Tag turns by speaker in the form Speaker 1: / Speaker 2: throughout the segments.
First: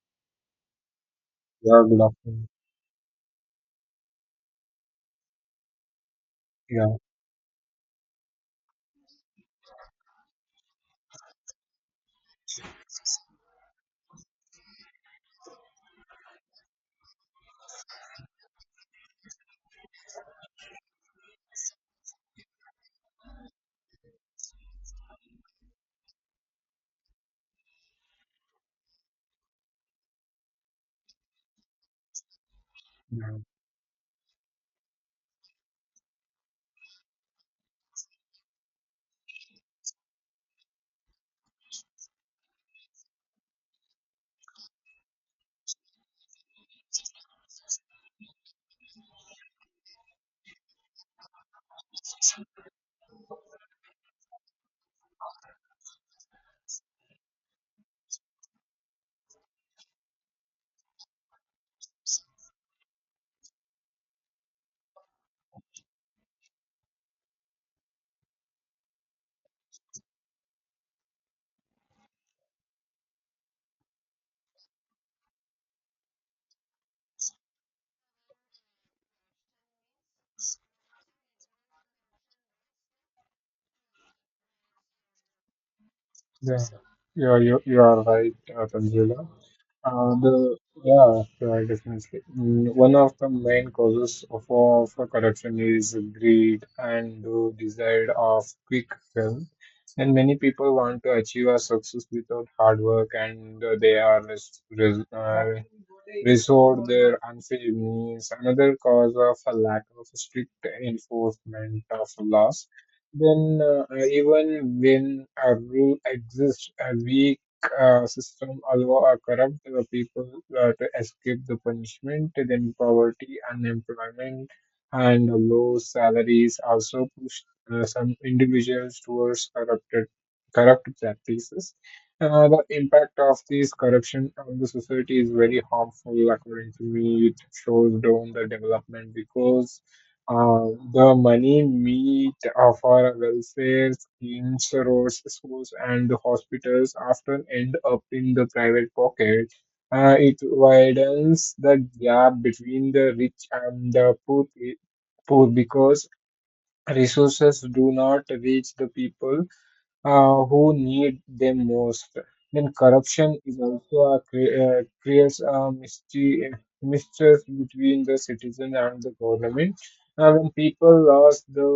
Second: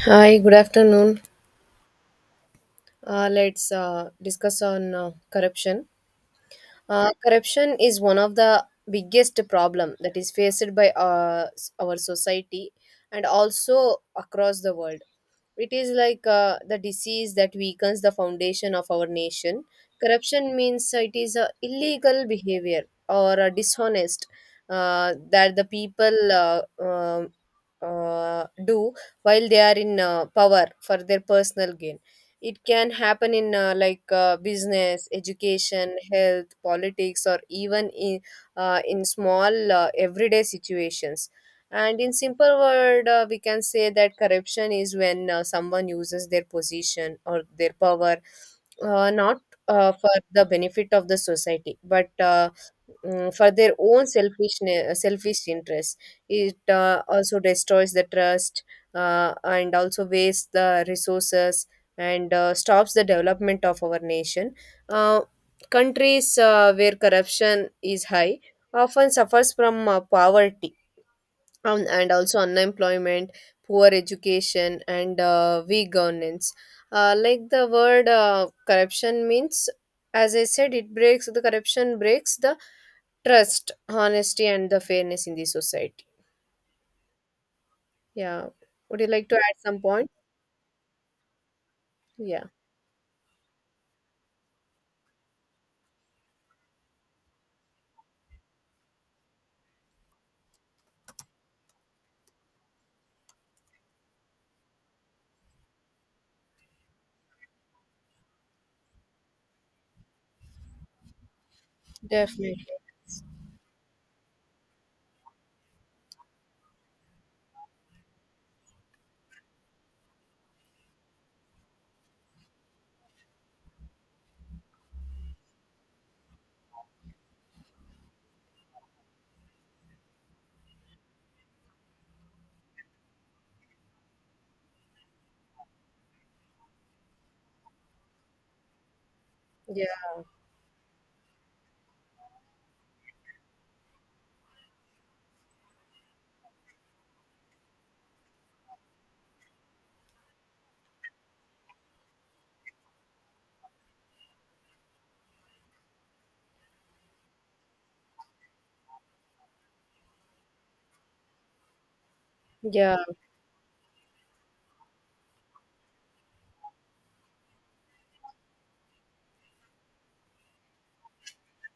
Speaker 1: Hi, good afternoon.
Speaker 2: Yeah, good afternoon.
Speaker 1: Let's discuss on corruption.
Speaker 2: Yeah,
Speaker 1: Corruption is one of the biggest problem that is faced by our society and also across the world. It is like the disease that weakens the foundation of our nation. Corruption means it is a illegal behavior or a dishonest, that the people do while they are in power for their personal gain. It can happen
Speaker 2: yeah,
Speaker 1: in business, education, health, politics, or even in small everyday situations. And in simple word, we can say that corruption is when someone uses their position or their power, not for the benefit of the society, but for their own selfish interests. It also destroys the trust, and also wastes the resources, and stops the development of our nation. Uh, Countries where corruption is high often suffers from poverty, and also unemployment, poor education, and weak governance. Like the word corruption means, as I said, it breaks the corruption breaks the trust, honesty, and the fairness in the society.
Speaker 2: yeah, yeah. You are right,
Speaker 1: Yeah. Would you
Speaker 2: Tanzila.
Speaker 1: like to add some point?
Speaker 2: The Yeah, yeah, definitely.
Speaker 1: Yeah.
Speaker 2: Mm, one of the main causes of corruption is greed and the desire of quick wealth. And many people want to achieve a success without hard work, and they are resort their unfair means. Another cause of a lack of strict enforcement of
Speaker 1: Definitely.
Speaker 2: laws. Then, even when a rule exists, a weak system allow a corrupt people to escape the punishment. Then, poverty, unemployment, and low salaries also push some individuals towards corrupt practices. The impact of this corruption on the society is very harmful, according to me. It shows down the development because
Speaker 1: Yeah.
Speaker 2: uh, the money meet for welfare schemes, roads, schools, and the hospitals often end up in the private pocket. It widens the gap between the rich and the poor, poor because resources do not reach the people who need them most. Then
Speaker 1: Yeah.
Speaker 2: corruption is also creates a mystery, mistrust between the citizen and the government. When people lost the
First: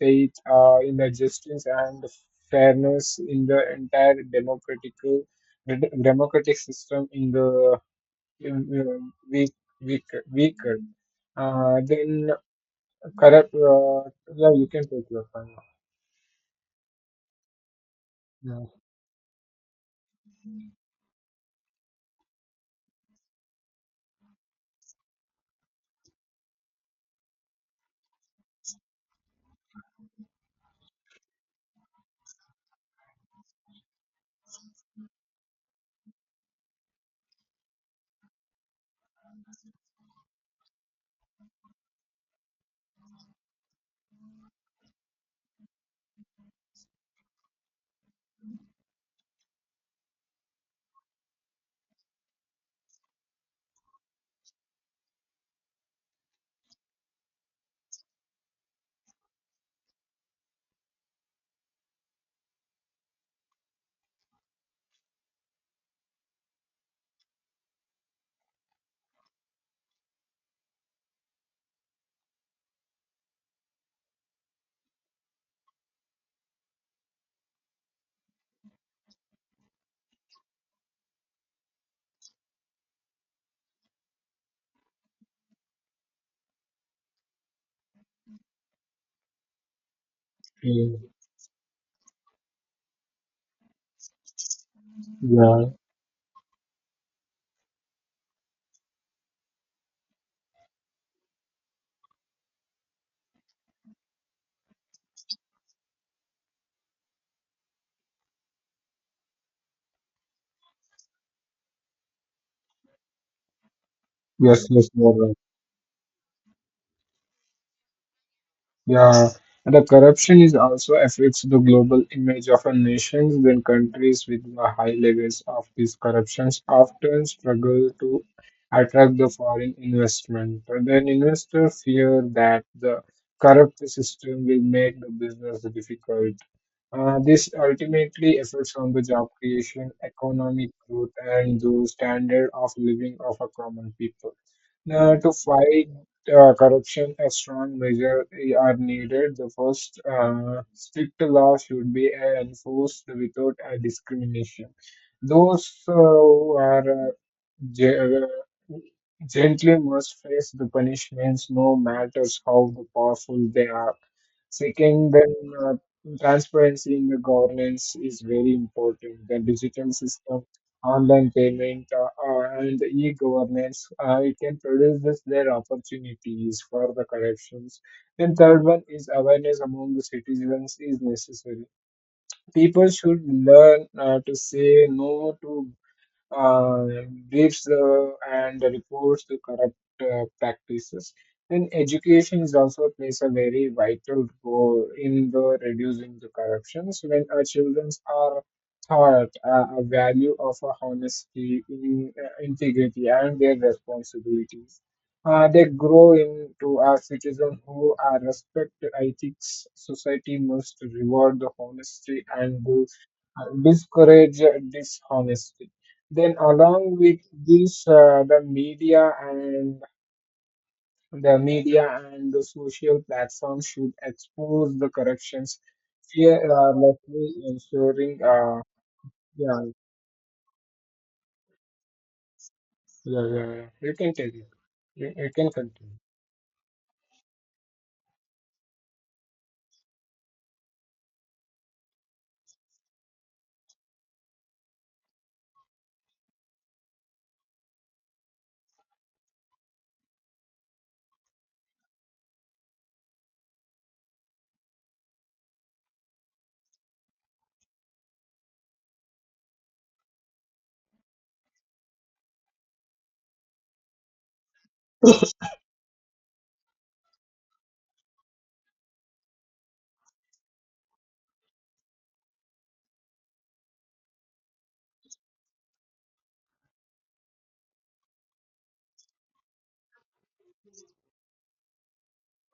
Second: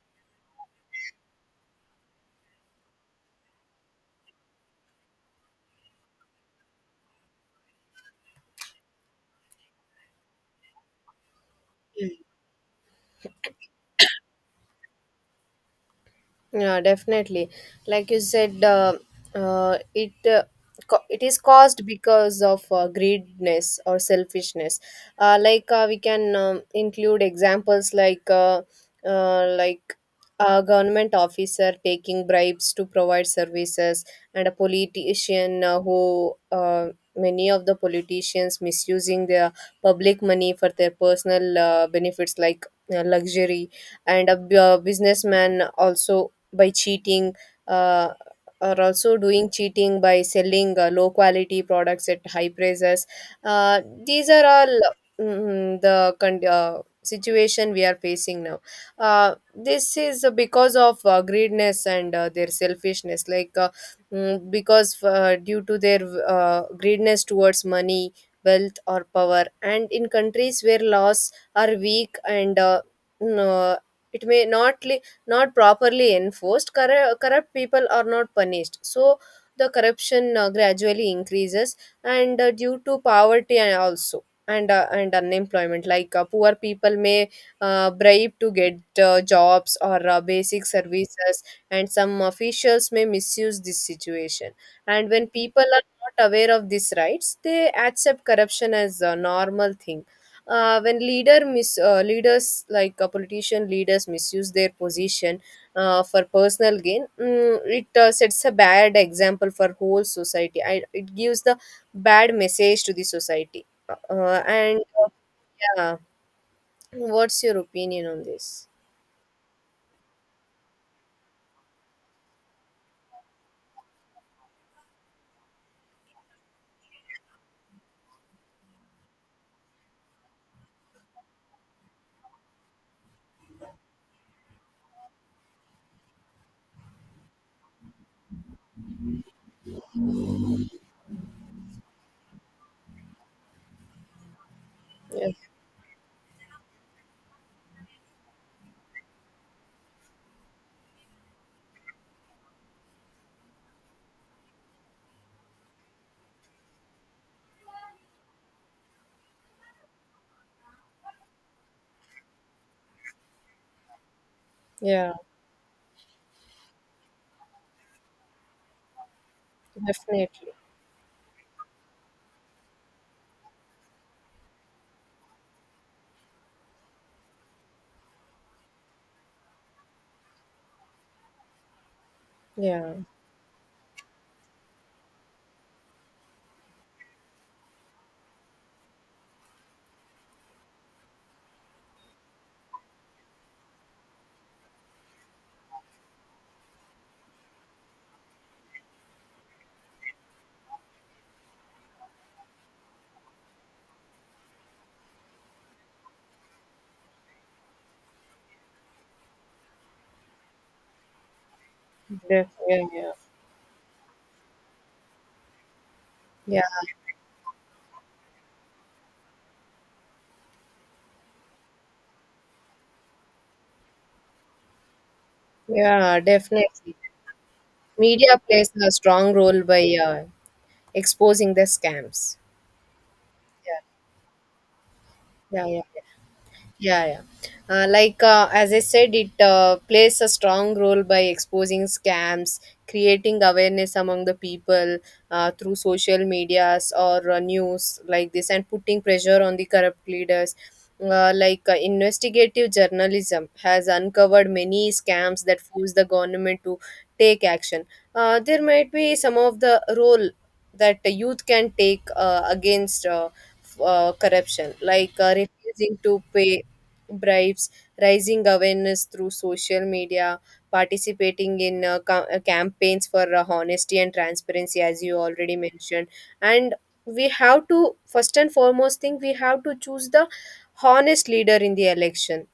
Speaker 2: faith in the justice and fairness in the entire democratic system in the in, weak weak weaker. Then corrupt. Yeah, you can take your time.
Speaker 1: Yeah, definitely. Like you said, uh, it uh, it is caused because of greediness or selfishness. Like we can include examples like a government officer taking bribes to provide services, and a politician who many of the politicians misusing their public money for their personal benefits like luxury, and a businessman also by cheating, uh, or also doing cheating by selling low quality products at high prices. These are all situation we are facing now. This is because of greediness and their selfishness, like because due to their greediness towards money, wealth, or power. And in countries where laws are weak and no, it may not not properly enforced, corrupt people are not punished. So the corruption gradually increases, and due to poverty and also and unemployment, like poor people may bribe to get jobs or basic
Speaker 2: Yeah.
Speaker 1: services, and some officials may misuse this situation. And when people
Speaker 2: Yeah.
Speaker 1: are not aware of these rights, they accept corruption as a normal thing. When leaders like politician leaders misuse their position for personal gain, it sets a bad example for whole society. It gives the bad message to the society.
Speaker 2: Yes,
Speaker 1: And
Speaker 2: yes, you are right.
Speaker 1: Yeah, what's your opinion on this?
Speaker 2: Yeah, and the corruption is also affects the global image of a nation. Then countries with the high levels of these corruptions often struggle to attract the foreign investment. And then investors fear that the corrupt system will make the business difficult. This ultimately affects on the job creation, economic growth, and the standard of living of a common people. Now,
Speaker 1: Yeah.
Speaker 2: to fight corruption, a strong measure are needed. The first strict law should be enforced without discrimination. Those who are Ge- Gently must face the punishments, no matters how the powerful they are. Second,
Speaker 1: Yeah,
Speaker 2: then uh, transparency in the governance is very important. The digital
Speaker 1: definitely.
Speaker 2: system, online payment, and e-governance, it can produce this, their opportunities for the corruptions. Then third one is awareness among the citizens is necessary. People
Speaker 1: Yeah.
Speaker 2: should learn to say no to uh, briefs and reports the corrupt practices. And education is also plays a very vital role in the reducing the corruptions. When our children are taught a value of honesty, integrity, and their responsibilities, they grow into a citizen who are respect ethics. Society must reward the honesty
Speaker 1: Def-
Speaker 2: and
Speaker 1: yeah,
Speaker 2: the,
Speaker 1: yeah,
Speaker 2: discourage dishonesty. Then
Speaker 1: yeah,
Speaker 2: along with this, the media and the social platforms should expose the corrections.
Speaker 1: yeah.
Speaker 2: Fear,
Speaker 1: definitely,
Speaker 2: let me ensuring.
Speaker 1: media plays a strong
Speaker 2: Yeah,
Speaker 1: role by exposing the scams.
Speaker 2: yeah
Speaker 1: Yeah,
Speaker 2: You can take it. You can
Speaker 1: yeah, yeah.
Speaker 2: continue.
Speaker 1: Yeah, yeah. Like as I said, it plays a strong role by exposing scams, creating awareness among the people through social medias or news like this, and putting pressure on the corrupt leaders. Like investigative journalism has uncovered many scams that force the government to take action. There might be some of the role that the youth can take against corruption, like refusing to pay bribes, rising awareness through social media, participating in campaigns for honesty and transparency, as you already mentioned. And we have to, first and foremost thing, we have to choose the honest leader in the election.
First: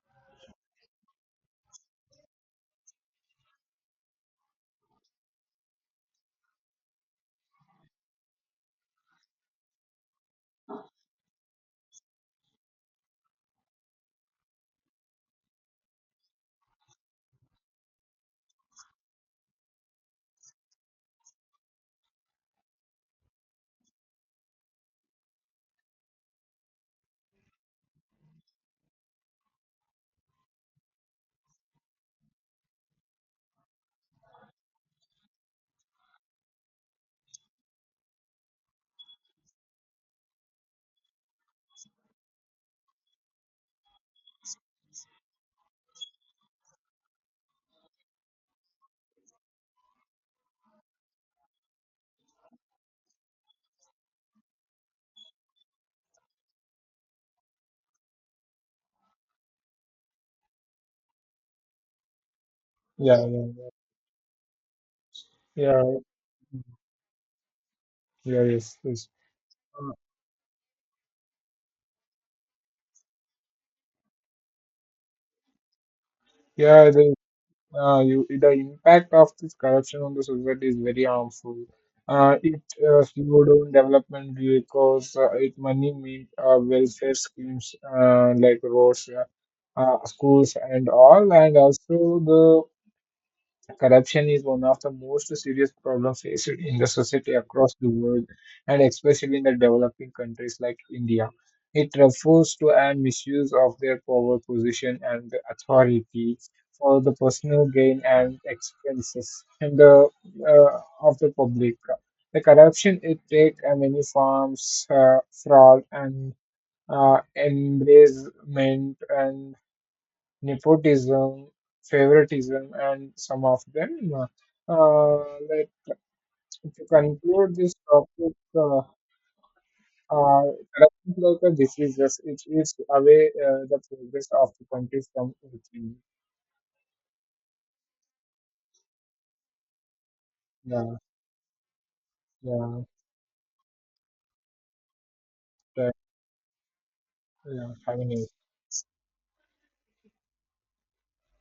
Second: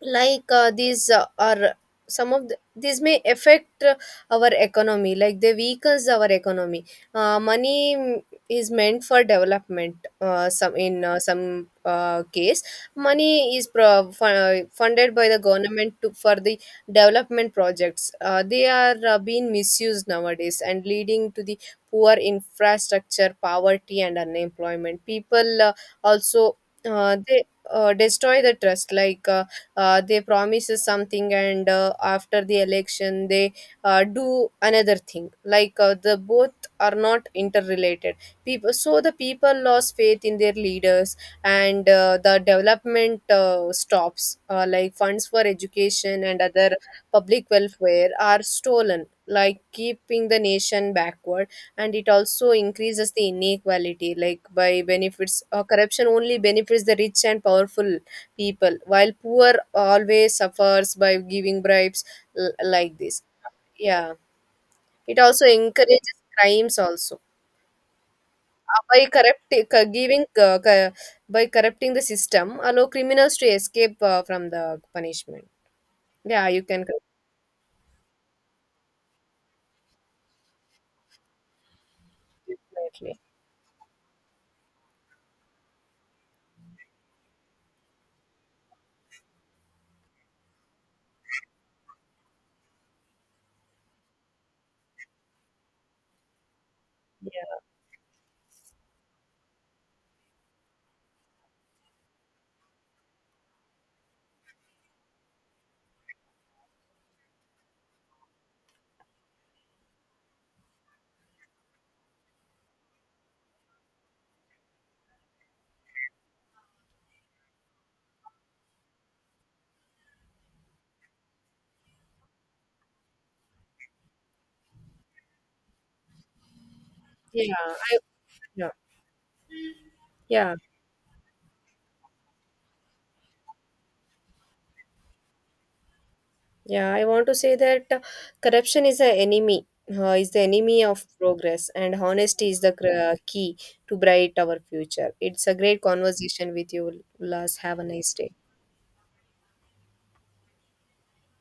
Speaker 1: Like these are some of the, these may affect our economy, like they weakens our economy. Money, is meant for development. Some case money is funded by the government to, for the development projects. They are being misused nowadays and leading to the poor infrastructure, poverty, and unemployment. People also they destroy the trust, like they promises something and after the election they do another thing, like the both are not interrelated people, so the people lost faith in their leaders. And the development stops, like funds for education and other public welfare are stolen, like keeping the nation backward. And it also increases the inequality, like by benefits, corruption only benefits the rich and powerful people, while poor always suffers by giving bribes. Like this.
Speaker 2: Yeah, yeah,
Speaker 1: Yeah, it also
Speaker 2: yeah,
Speaker 1: encourages crimes also.
Speaker 2: yeah. Yes,
Speaker 1: By
Speaker 2: yes.
Speaker 1: corrupt c-
Speaker 2: Uh,
Speaker 1: giving c- By corrupting the system allow criminals to escape from the punishment. Yeah, you can
Speaker 2: Yeah,
Speaker 1: correct
Speaker 2: the impact of this corruption on the society is very harmful.
Speaker 1: it.
Speaker 2: It
Speaker 1: Definitely.
Speaker 2: slow down development because it money mean welfare schemes like roads, schools, and all, and also the. Corruption is one of the most serious problems faced in the society across the world and especially in the developing countries like India. It refers to a misuse of their power position and authority for the personal gain and expenses and uh, of the public. The corruption it takes many forms, fraud and embezzlement and nepotism, favoritism, and some of them. Uh, like to conclude
Speaker 1: Yeah.
Speaker 2: this
Speaker 1: I,
Speaker 2: topic,
Speaker 1: yeah. Yeah,
Speaker 2: corruption like a disease, yes, it eats away the progress of the country from its.
Speaker 1: yeah. I want to say that corruption is the enemy
Speaker 2: Yeah,
Speaker 1: of progress, and honesty is the
Speaker 2: yeah,
Speaker 1: key to bright our future. It's a great
Speaker 2: that,
Speaker 1: conversation with you, Ulas.
Speaker 2: yeah,
Speaker 1: Have a nice
Speaker 2: having
Speaker 1: day.